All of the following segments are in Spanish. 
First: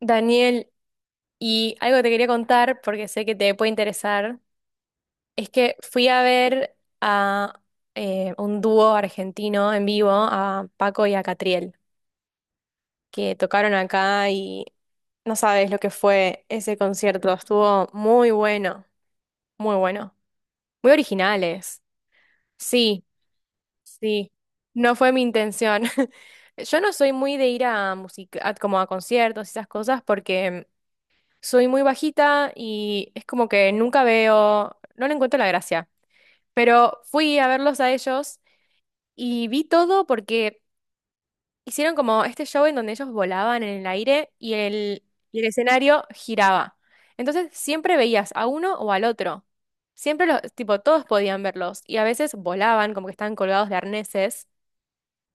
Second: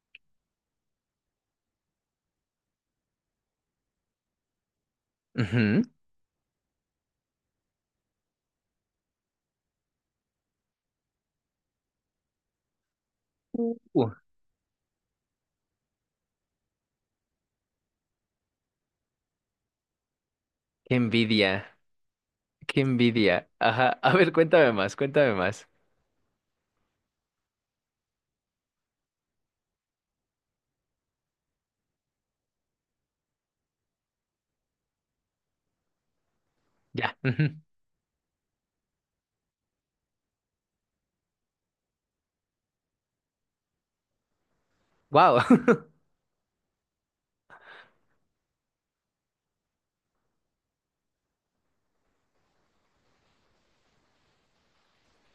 Daniel, y algo que te quería contar, porque sé que te puede interesar, es que Ujú. fui a ver a un dúo argentino en vivo, a Paco y a Catriel, que tocaron Uh, acá y no sabes lo que fue ese concierto. Estuvo muy bueno, muy bueno, muy qué envidia, originales. qué Sí, envidia. Ajá, a sí, ver, cuéntame no más, fue mi cuéntame más. intención. Yo no soy muy de ir a música, como a conciertos y esas cosas, porque soy muy bajita y es como que nunca veo, no le encuentro la gracia. Pero Ya. fui a verlos a ellos y vi todo porque hicieron como este show en donde ellos volaban en el aire y Wow. el escenario giraba. Entonces siempre veías a uno o al otro. Siempre los, tipo, todos podían verlos y a veces volaban como que estaban colgados de arneses.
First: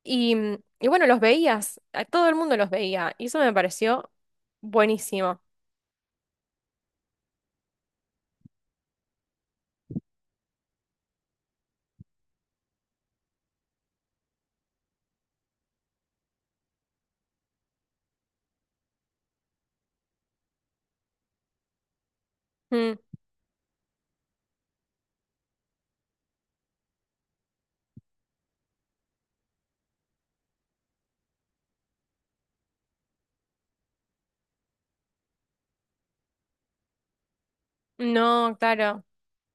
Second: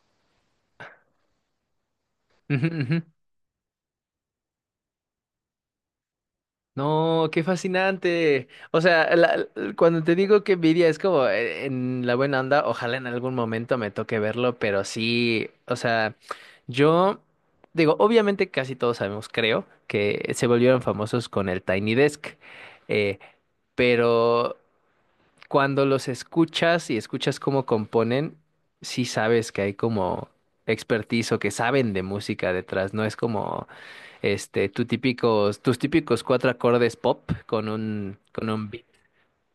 Y, y bueno, los veías, a todo el mundo Ujú, los ujú. veía y eso me pareció buenísimo. No, qué fascinante. O sea, cuando te digo que envidia es como en la buena onda, ojalá en algún momento me toque verlo, pero sí, o sea, yo digo, obviamente casi todos sabemos, creo, que se volvieron famosos con el Tiny Desk, Mm, eh, pero cuando los escuchas y escuchas cómo componen, sí sabes que hay como expertise o que saben de música detrás, no es como este tu típicos, tus típicos cuatro acordes pop con con no, un beat claro.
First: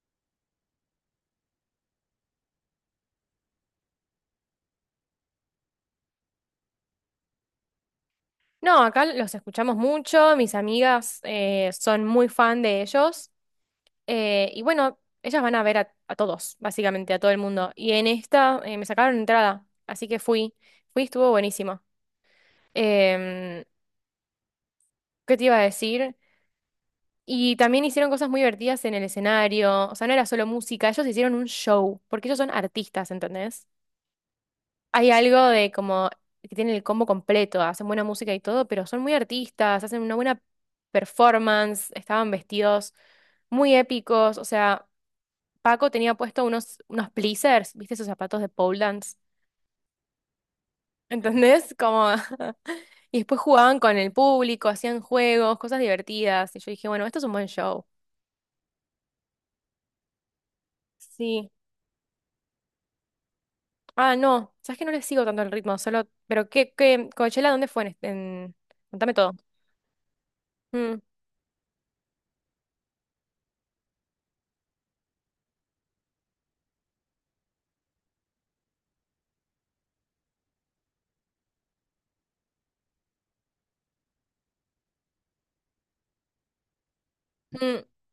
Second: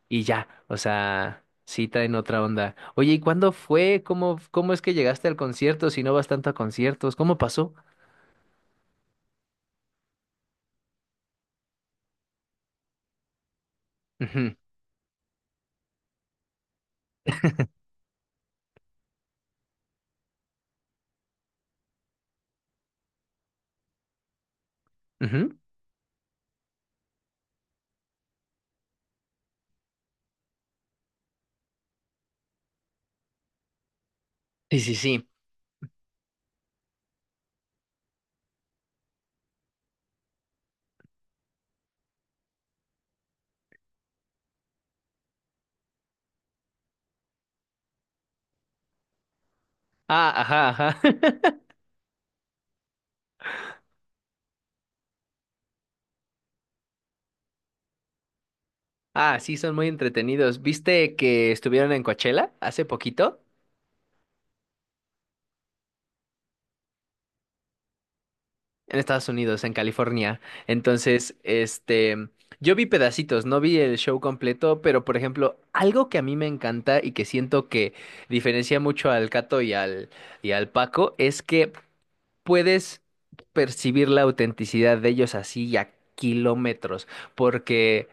y ya, o sea, sí traen otra onda. Oye, ¿y cuándo fue? Cómo es que llegaste al concierto si no vas tanto a conciertos? ¿Cómo pasó? No, acá los escuchamos mucho, mis amigas son muy fan de ellos, Ujú, y bueno, ellas van a ver a todos, básicamente a todo el mundo. Y en esta me sacaron entrada, así que fui, fui, estuvo buenísimo. Em, ¿Qué te iba ujú. a decir? Y también hicieron cosas muy divertidas en el escenario, o sea, no era solo música, ellos hicieron un show, porque ellos son artistas, ¿entendés? Sí, sí, Hay sí. algo de como que tienen el combo completo, hacen buena música y todo, pero son muy artistas, hacen una buena performance, estaban vestidos muy épicos, o sea, Paco tenía puesto unos, unos pleasers, ¿viste esos zapatos de pole dance? Ah, ajá, ajá. ¿Entendés? Como... Y después jugaban con el público, hacían juegos, cosas divertidas, y yo dije, bueno, esto es un buen show. Ah, sí, son muy entretenidos. ¿Viste Sí. que estuvieron en Coachella hace poquito? Ah, no, sabes que no le sigo tanto el ritmo, solo... Pero qué, qué, Coachella, ¿dónde fue? En... este- en- En contame Estados todo. Unidos, en California. Mm, Entonces, yo vi pedacitos, no vi el show completo, pero por ejemplo, algo que a mí me encanta y que siento que diferencia mucho al Cato y al Paco es que puedes percibir la autenticidad de ellos así y a kilómetros, mm, porque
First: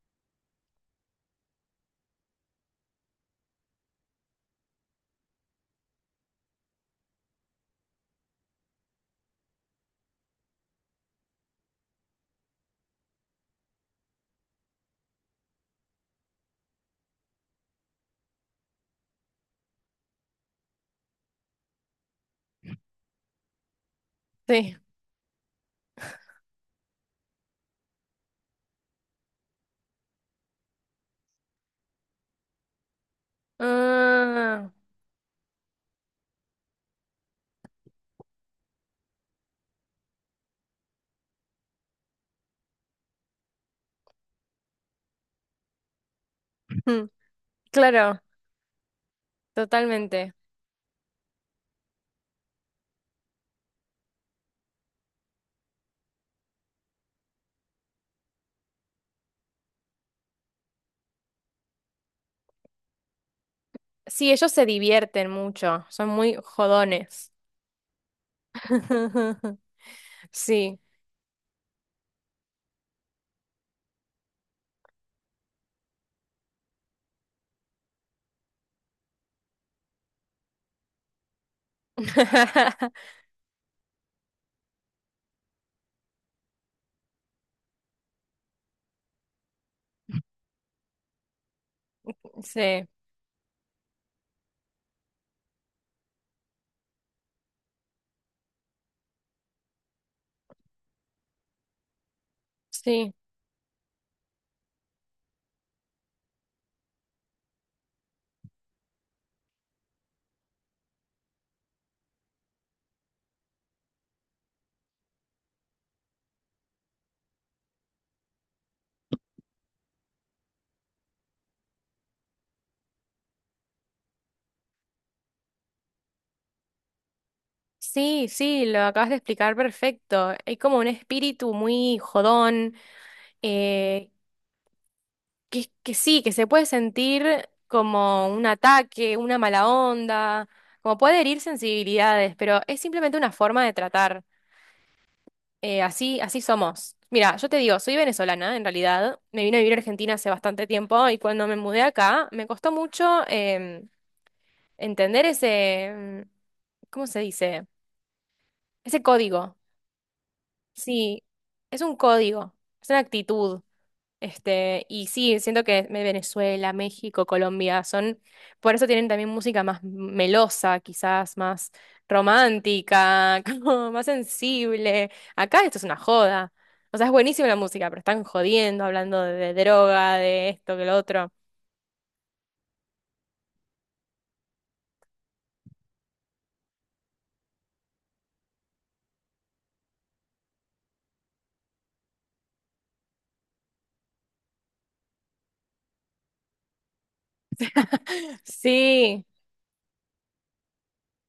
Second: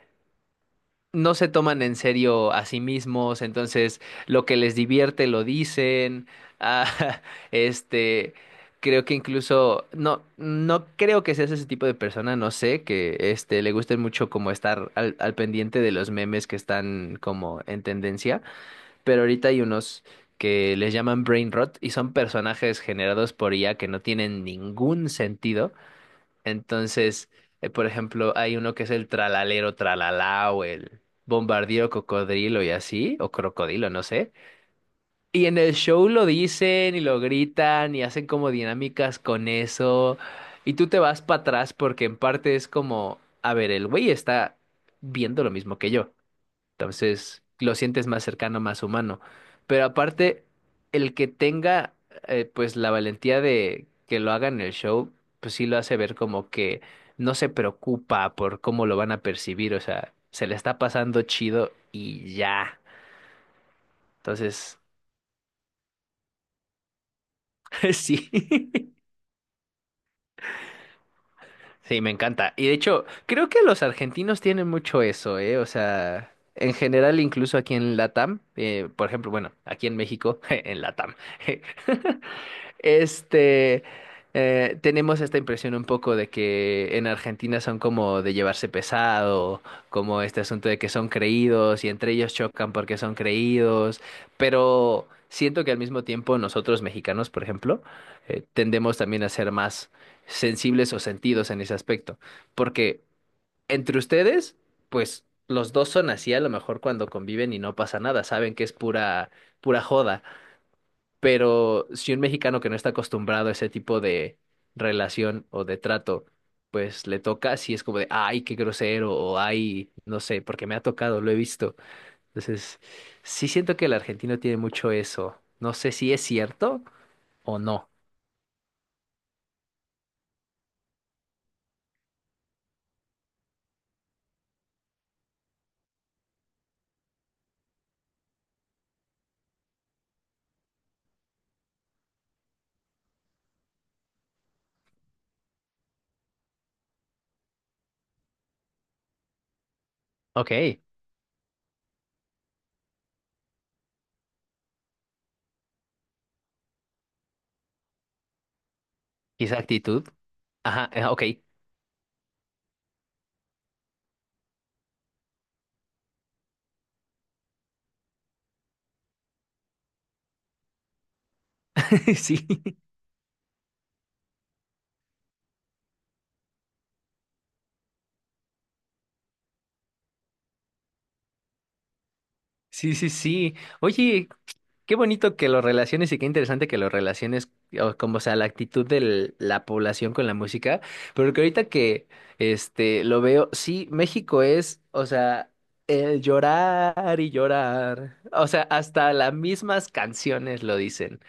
no se toman en serio a sí mismos, entonces lo que les divierte lo dicen. Ah, este, creo que incluso, no, no creo que seas ese tipo de persona, no sé, que le guste mucho como estar al pendiente de los memes que están como en tendencia, pero ahorita hay unos que les llaman brain rot y son personajes generados por IA que no tienen sí. ningún sentido entonces, por ejemplo, hay uno que es el tralalero tralalá o el bombardío cocodrilo y así, o crocodilo, no sé. Ah, Y en el show lo dicen y lo gritan y hacen como dinámicas con eso. Y tú te vas para atrás porque en parte es como, a ver, el güey está viendo lo mismo que yo. mm, Entonces, lo sientes claro, más cercano, más humano. Pero totalmente. aparte, el que tenga la valentía de que lo haga en el show, pues sí lo hace ver como que no se preocupa por cómo lo van a percibir. O sea, se le está pasando chido y ya. Sí, ellos se Entonces, divierten mucho, son muy jodones. sí. Sí. Sí, me encanta. Y de hecho, creo que los argentinos tienen mucho eso, ¿eh? O sea, en general, incluso aquí en Latam, por ejemplo, bueno, aquí en México, en Latam, este, tenemos esta impresión un poco de que en Argentina son como de llevarse pesado, como este asunto de que son creídos y entre ellos chocan Sí, porque son creídos, pero siento que al mismo tiempo nosotros mexicanos, por ejemplo, tendemos también a ser más sensibles o sentidos en ese aspecto. Porque sí, entre ustedes, pues los dos son así a lo mejor cuando conviven y no pasa nada, saben que es pura joda. Pero si un mexicano que no está acostumbrado a ese tipo de relación o de trato, pues le toca, así es como de, ay, qué grosero, o ay, no sé, porque me ha tocado, lo he visto. Entonces, sí siento que el argentino tiene mucho eso. No sé si es cierto o no. sí, sí, lo acabas de explicar perfecto. Hay como un espíritu muy jodón, eh, que sí, que se puede sentir como un ataque, una mala onda, como puede herir sensibilidades, pero es simplemente una forma de tratar. Así, así somos. Mira, yo te digo, soy venezolana en realidad. Me vine a vivir a Argentina hace Ok, bastante tiempo y cuando me mudé acá me costó mucho entender ese, mm, ¿cómo se dice? Ese código. esa actitud. Ajá, ok, Sí, es un código, es una actitud. Este, y sí, siento que me- Venezuela, México, Colombia son, por eso tienen también música más melosa, quizás más sí. romántica, como más sensible. Acá esto es una joda. O sea, es buenísima la música, pero están jodiendo, hablando de droga, de esto, que lo otro. Sí, sí, sí. Oye, qué bonito que lo relaciones y qué interesante que lo relaciones, o como o sea, la actitud de la población con la música, pero que ahorita que lo veo, sí, México es, o sea, el llorar y llorar. O sea, hasta Sí, las mismas canciones lo dicen.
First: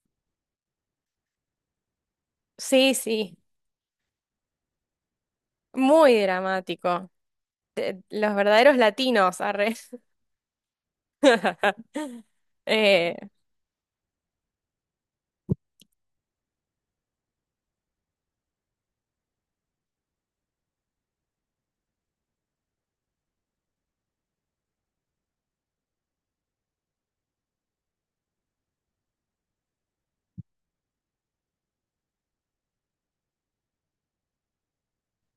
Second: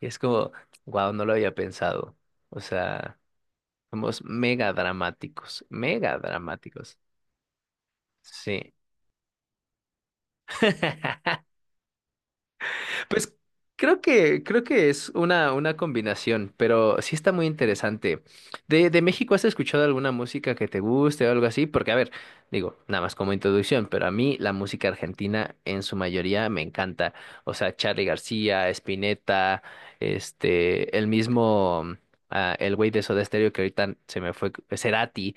Y es como, wow, no lo había pensado. O sí, sea, sí. somos mega dramáticos, mega Muy dramáticos. dramático. Te- Los Sí. verdaderos latinos, arre. Eh, Pues creo que es una combinación, pero sí está muy interesante. De México, ¿has escuchado alguna música que te guste o algo así? Porque, a ver, digo, nada más como introducción, pero a mí la música argentina en su mayoría me encanta. O sea, Charly García, Spinetta, el mismo, ah, el güey de Soda Stereo que ahorita se me fue, Cerati.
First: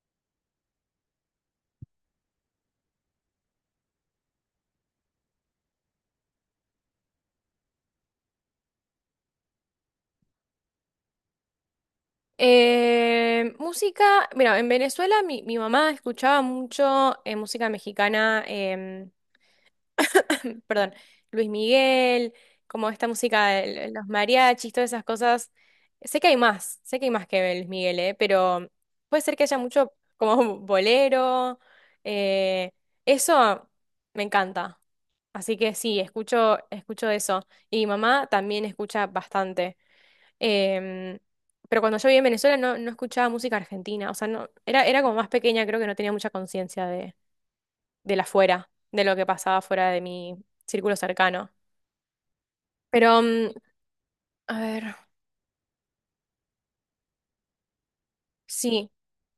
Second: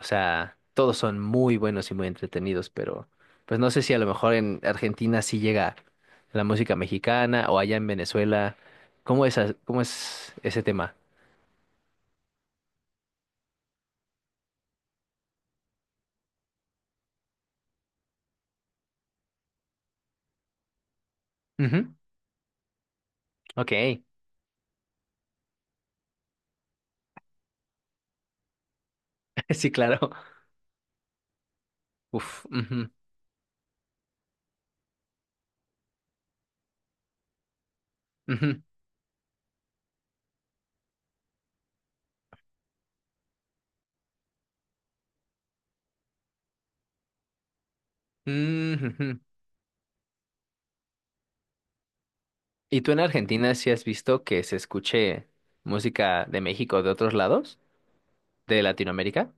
O sea, todos son muy buenos y muy entretenidos, pero pues no sé si a lo mejor en Argentina sí llega la música mexicana o allá en Venezuela. ¿Cómo es, as- cómo es ese tema? Música, mira, en Venezuela mi mamá escuchaba mucho música mexicana, perdón, Luis Ujú, Miguel, como esta música ok, de los mariachis, todas esas cosas. Sé que hay más, sé que hay más que Luis Miguel, pero puede ser que haya sí, mucho claro. como bolero. Uf, eh, ujú, Eso me encanta. Así que sí, escucho, escucho eso. Y mi mamá ujú, también escucha bastante. Em, pero cuando yo vivía en Venezuela no, no escuchaba música argentina. O sea, no, era, era como más pequeña, creo que no tenía mucha conciencia de la fuera, mm, de lo ujú. que pasaba fuera de mi círculo cercano. ¿Y tú en Pero, mm, Argentina sí has visto que se a ver, escuche música de México o de otros lados? ¿De sí. Latinoamérica?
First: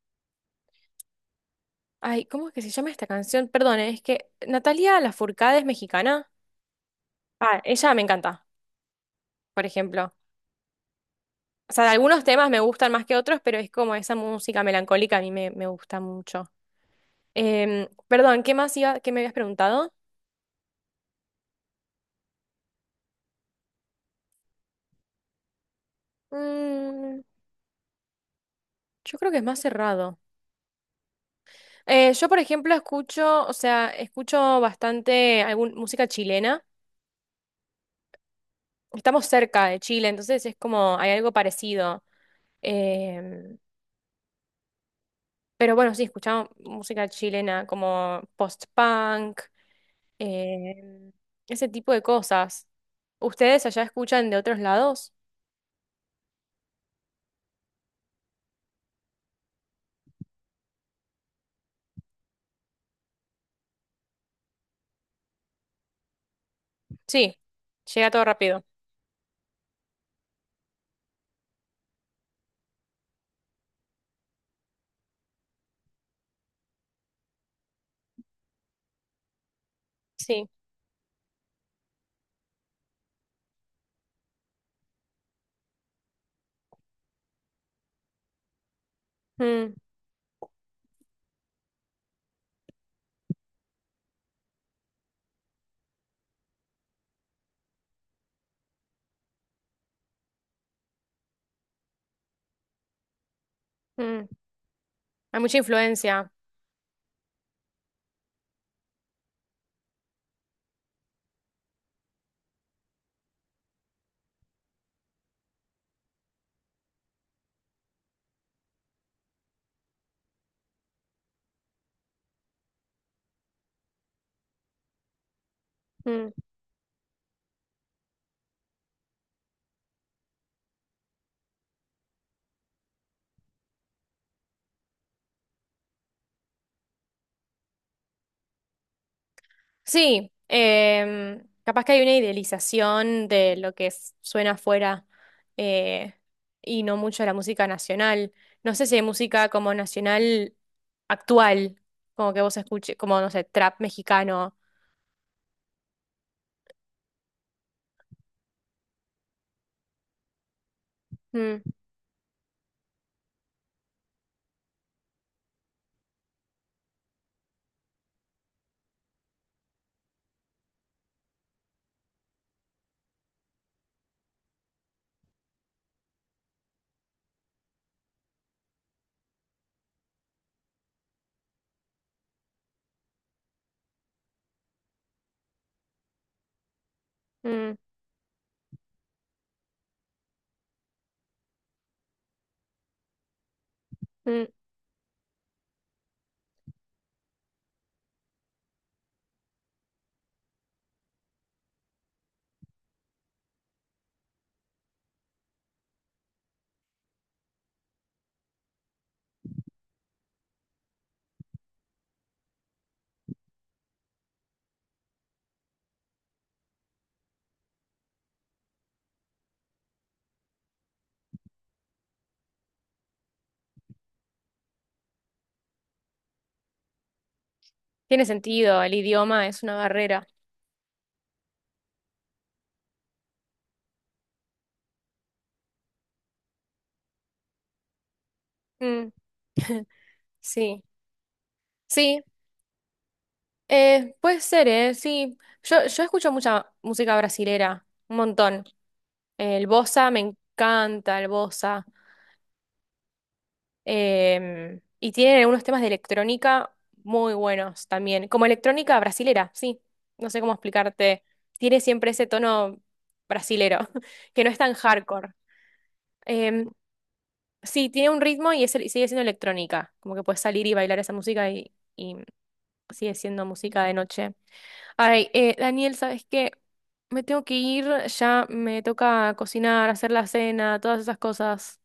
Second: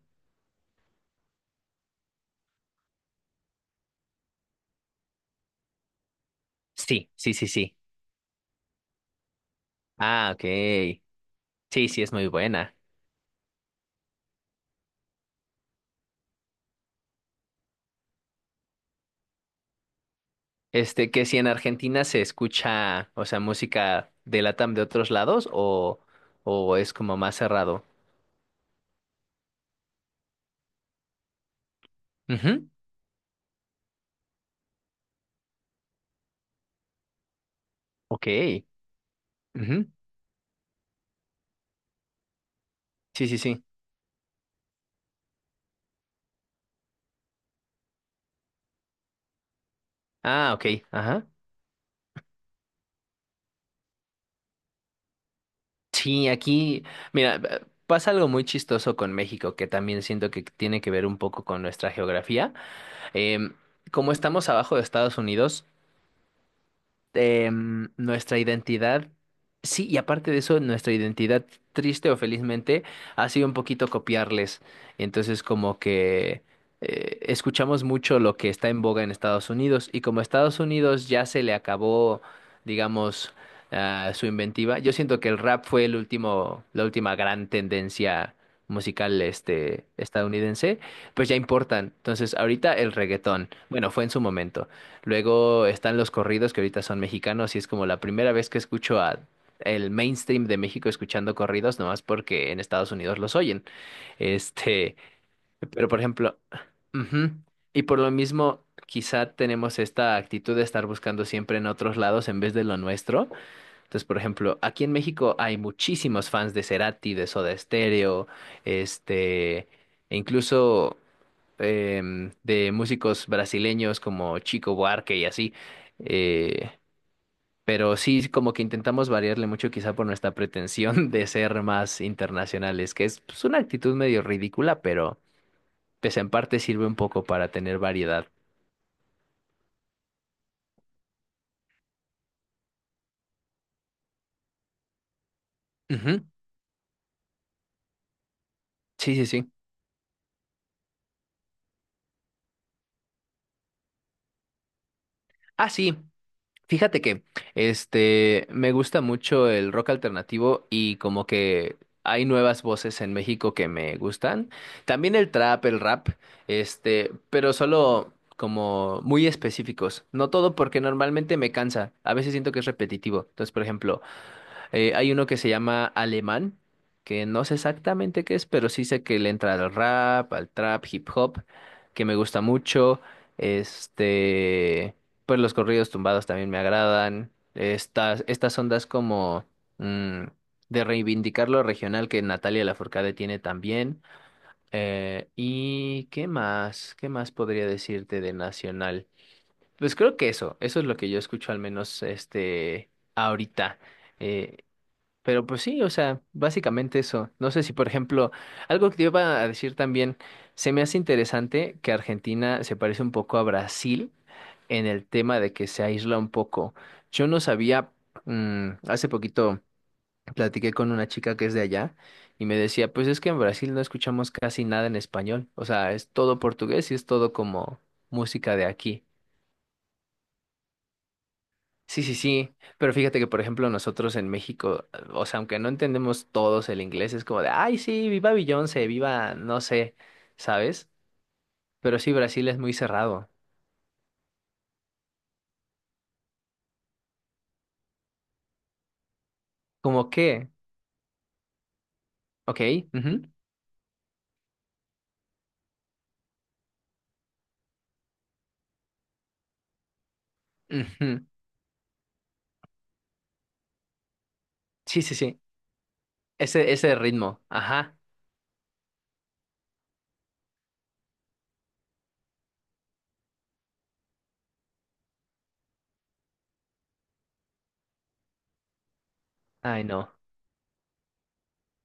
Ay, ¿cómo es que se llama esta canción? Perdón, ¿eh? Es que Natalia Lafourcade es mexicana. Sí, sí, sí, Ah, sí. ella me encanta, por ejemplo. Ah, ok. O Sí, sea, sí, es algunos muy temas me buena. gustan más que otros, pero es como esa música melancólica a mí me, me gusta mucho. Perdón, ¿qué más iba, qué me habías preguntado? Que si en Argentina se escucha, o sea, música de Latam de otros lados o es como Mm, más cerrado. yo creo que es más cerrado. Yo, por Ujú, ejemplo, escucho, o sea, escucho bastante algún, música chilena. ok. Estamos cerca de Ujú. Chile, entonces es como, hay algo parecido. Sí, sí, Em, sí. pero bueno, sí, escuchamos música chilena como post-punk, Ah, ok. em, Ajá. ese tipo de cosas. ¿Ustedes allá escuchan de otros lados? Sí, aquí, mira, pasa algo muy chistoso con México, que también siento que tiene que ver un poco con nuestra geografía. Em, como estamos abajo de Estados Unidos, Sí, llega todo nuestra rápido. identidad, sí, y aparte de eso, nuestra identidad, triste o felizmente, ha sido un poquito copiarles. Entonces, como que escuchamos mucho lo que está en boga en Estados Unidos, y como a Sí. Estados Unidos ya se le acabó, digamos, ah, su inventiva, yo siento que el rap fue el último, la última gran tendencia musical Mm, estadounidense, pues ya importan. Entonces, ahorita el reggaetón, bueno, fue en su momento. Luego están los corridos que ahorita son mexicanos y es como la primera vez que escucho a el mainstream de México escuchando corridos, nomás porque en Estados Unidos los oyen. mm. Este, Hay mucha pero por influencia. ejemplo, ujú, y por lo mismo, quizá tenemos esta actitud de estar buscando siempre en otros lados en vez de lo nuestro. Entonces, por ejemplo, aquí en México hay muchísimos fans de Cerati, de Soda Stereo, este, e incluso de músicos brasileños como Chico Buarque y así. Mm. eh, pero sí, sí, como que intentamos variarle mucho quizá por nuestra pretensión de ser más internacionales, que es pues, una actitud medio ridícula, pero pues en parte sirve un poco para tener variedad. Sí, capaz que hay una idealización de lo que s- suena afuera eh, Ujú, y no mucho de la música nacional. No sé si hay sí, sí, música sí. como nacional actual, como que vos escuches, como no sé, trap mexicano. Ah, sí. Fíjate que me gusta mucho el rock alternativo y como Mm, que hay nuevas voces en México que me gustan. También el trap, el rap, pero solo como muy específicos. No todo porque normalmente me cansa. A veces siento que es repetitivo. Entonces, por ejemplo, hay uno que se llama Alemán, que no sé exactamente qué es, pero sí sé que le entra al rap, al trap, hip hop, que me gusta mucho. Este, pues los corridos tumbados también me agradan. mm, Estas ondas como mm, de reivindicar lo regional que Natalia Lafourcade tiene también. mm. ¿Y qué más? ¿Qué más podría decirte de nacional? Pues creo que eso es lo que yo escucho al menos ahorita. Eh, pero pues sí, o sea, básicamente eso. No sé si, por ejemplo, algo que te iba a decir también, se me hace interesante que Argentina se parece un poco a Brasil en el tema de que se aísla un poco. Yo no sabía, hace poquito platiqué con una chica que es de allá y me decía, pues es que en Brasil no escuchamos casi nada en español, o sea, es todo portugués y es todo como Tiene música de sentido, el aquí. idioma es una barrera. Sí, sí, sí, pero fíjate que por ejemplo nosotros en México, o sea, aunque no entendemos todos el inglés, es como de, ay, sí, viva Beyoncé, Mm. viva, no sé, Sí, ¿sabes? Pero sí, sí, Brasil es muy cerrado. eh, puede ser, ¿eh? Sí. Yo escucho mucha música brasilera, un montón. El bossa, ¿Como me qué? encanta el bossa. Ok, ujú, Y tienen algunos temas de electrónica muy buenos también. Como electrónica brasilera, sí. No sé cómo ujú. explicarte. Tiene siempre ese tono brasilero, que no es tan Sí, sí, hardcore. sí, Em, ese ritmo, sí, ajá, tiene un ritmo y, es, el- sigue siendo electrónica. Como que puedes salir y bailar esa música y sigue siendo música de noche. Ay, Daniel, ¿sabes qué? Me tengo que ir, ya me toca ay, cocinar, hacer no. la cena, todas esas cosas.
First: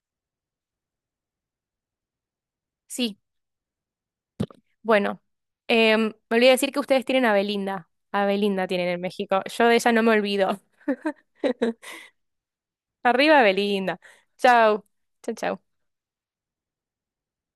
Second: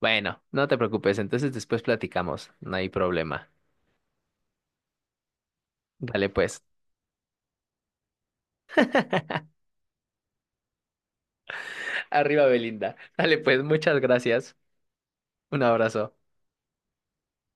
Bueno, no te preocupes, entonces después platicamos, no hay Sí, problema. bueno, Dale me olvidé pues. decir que ustedes tienen a Belinda. A Belinda tienen en México. Yo de ella no me olvido. Arriba, Belinda. Dale Arriba pues, Belinda. muchas gracias. Chao, chao, Un chau. abrazo.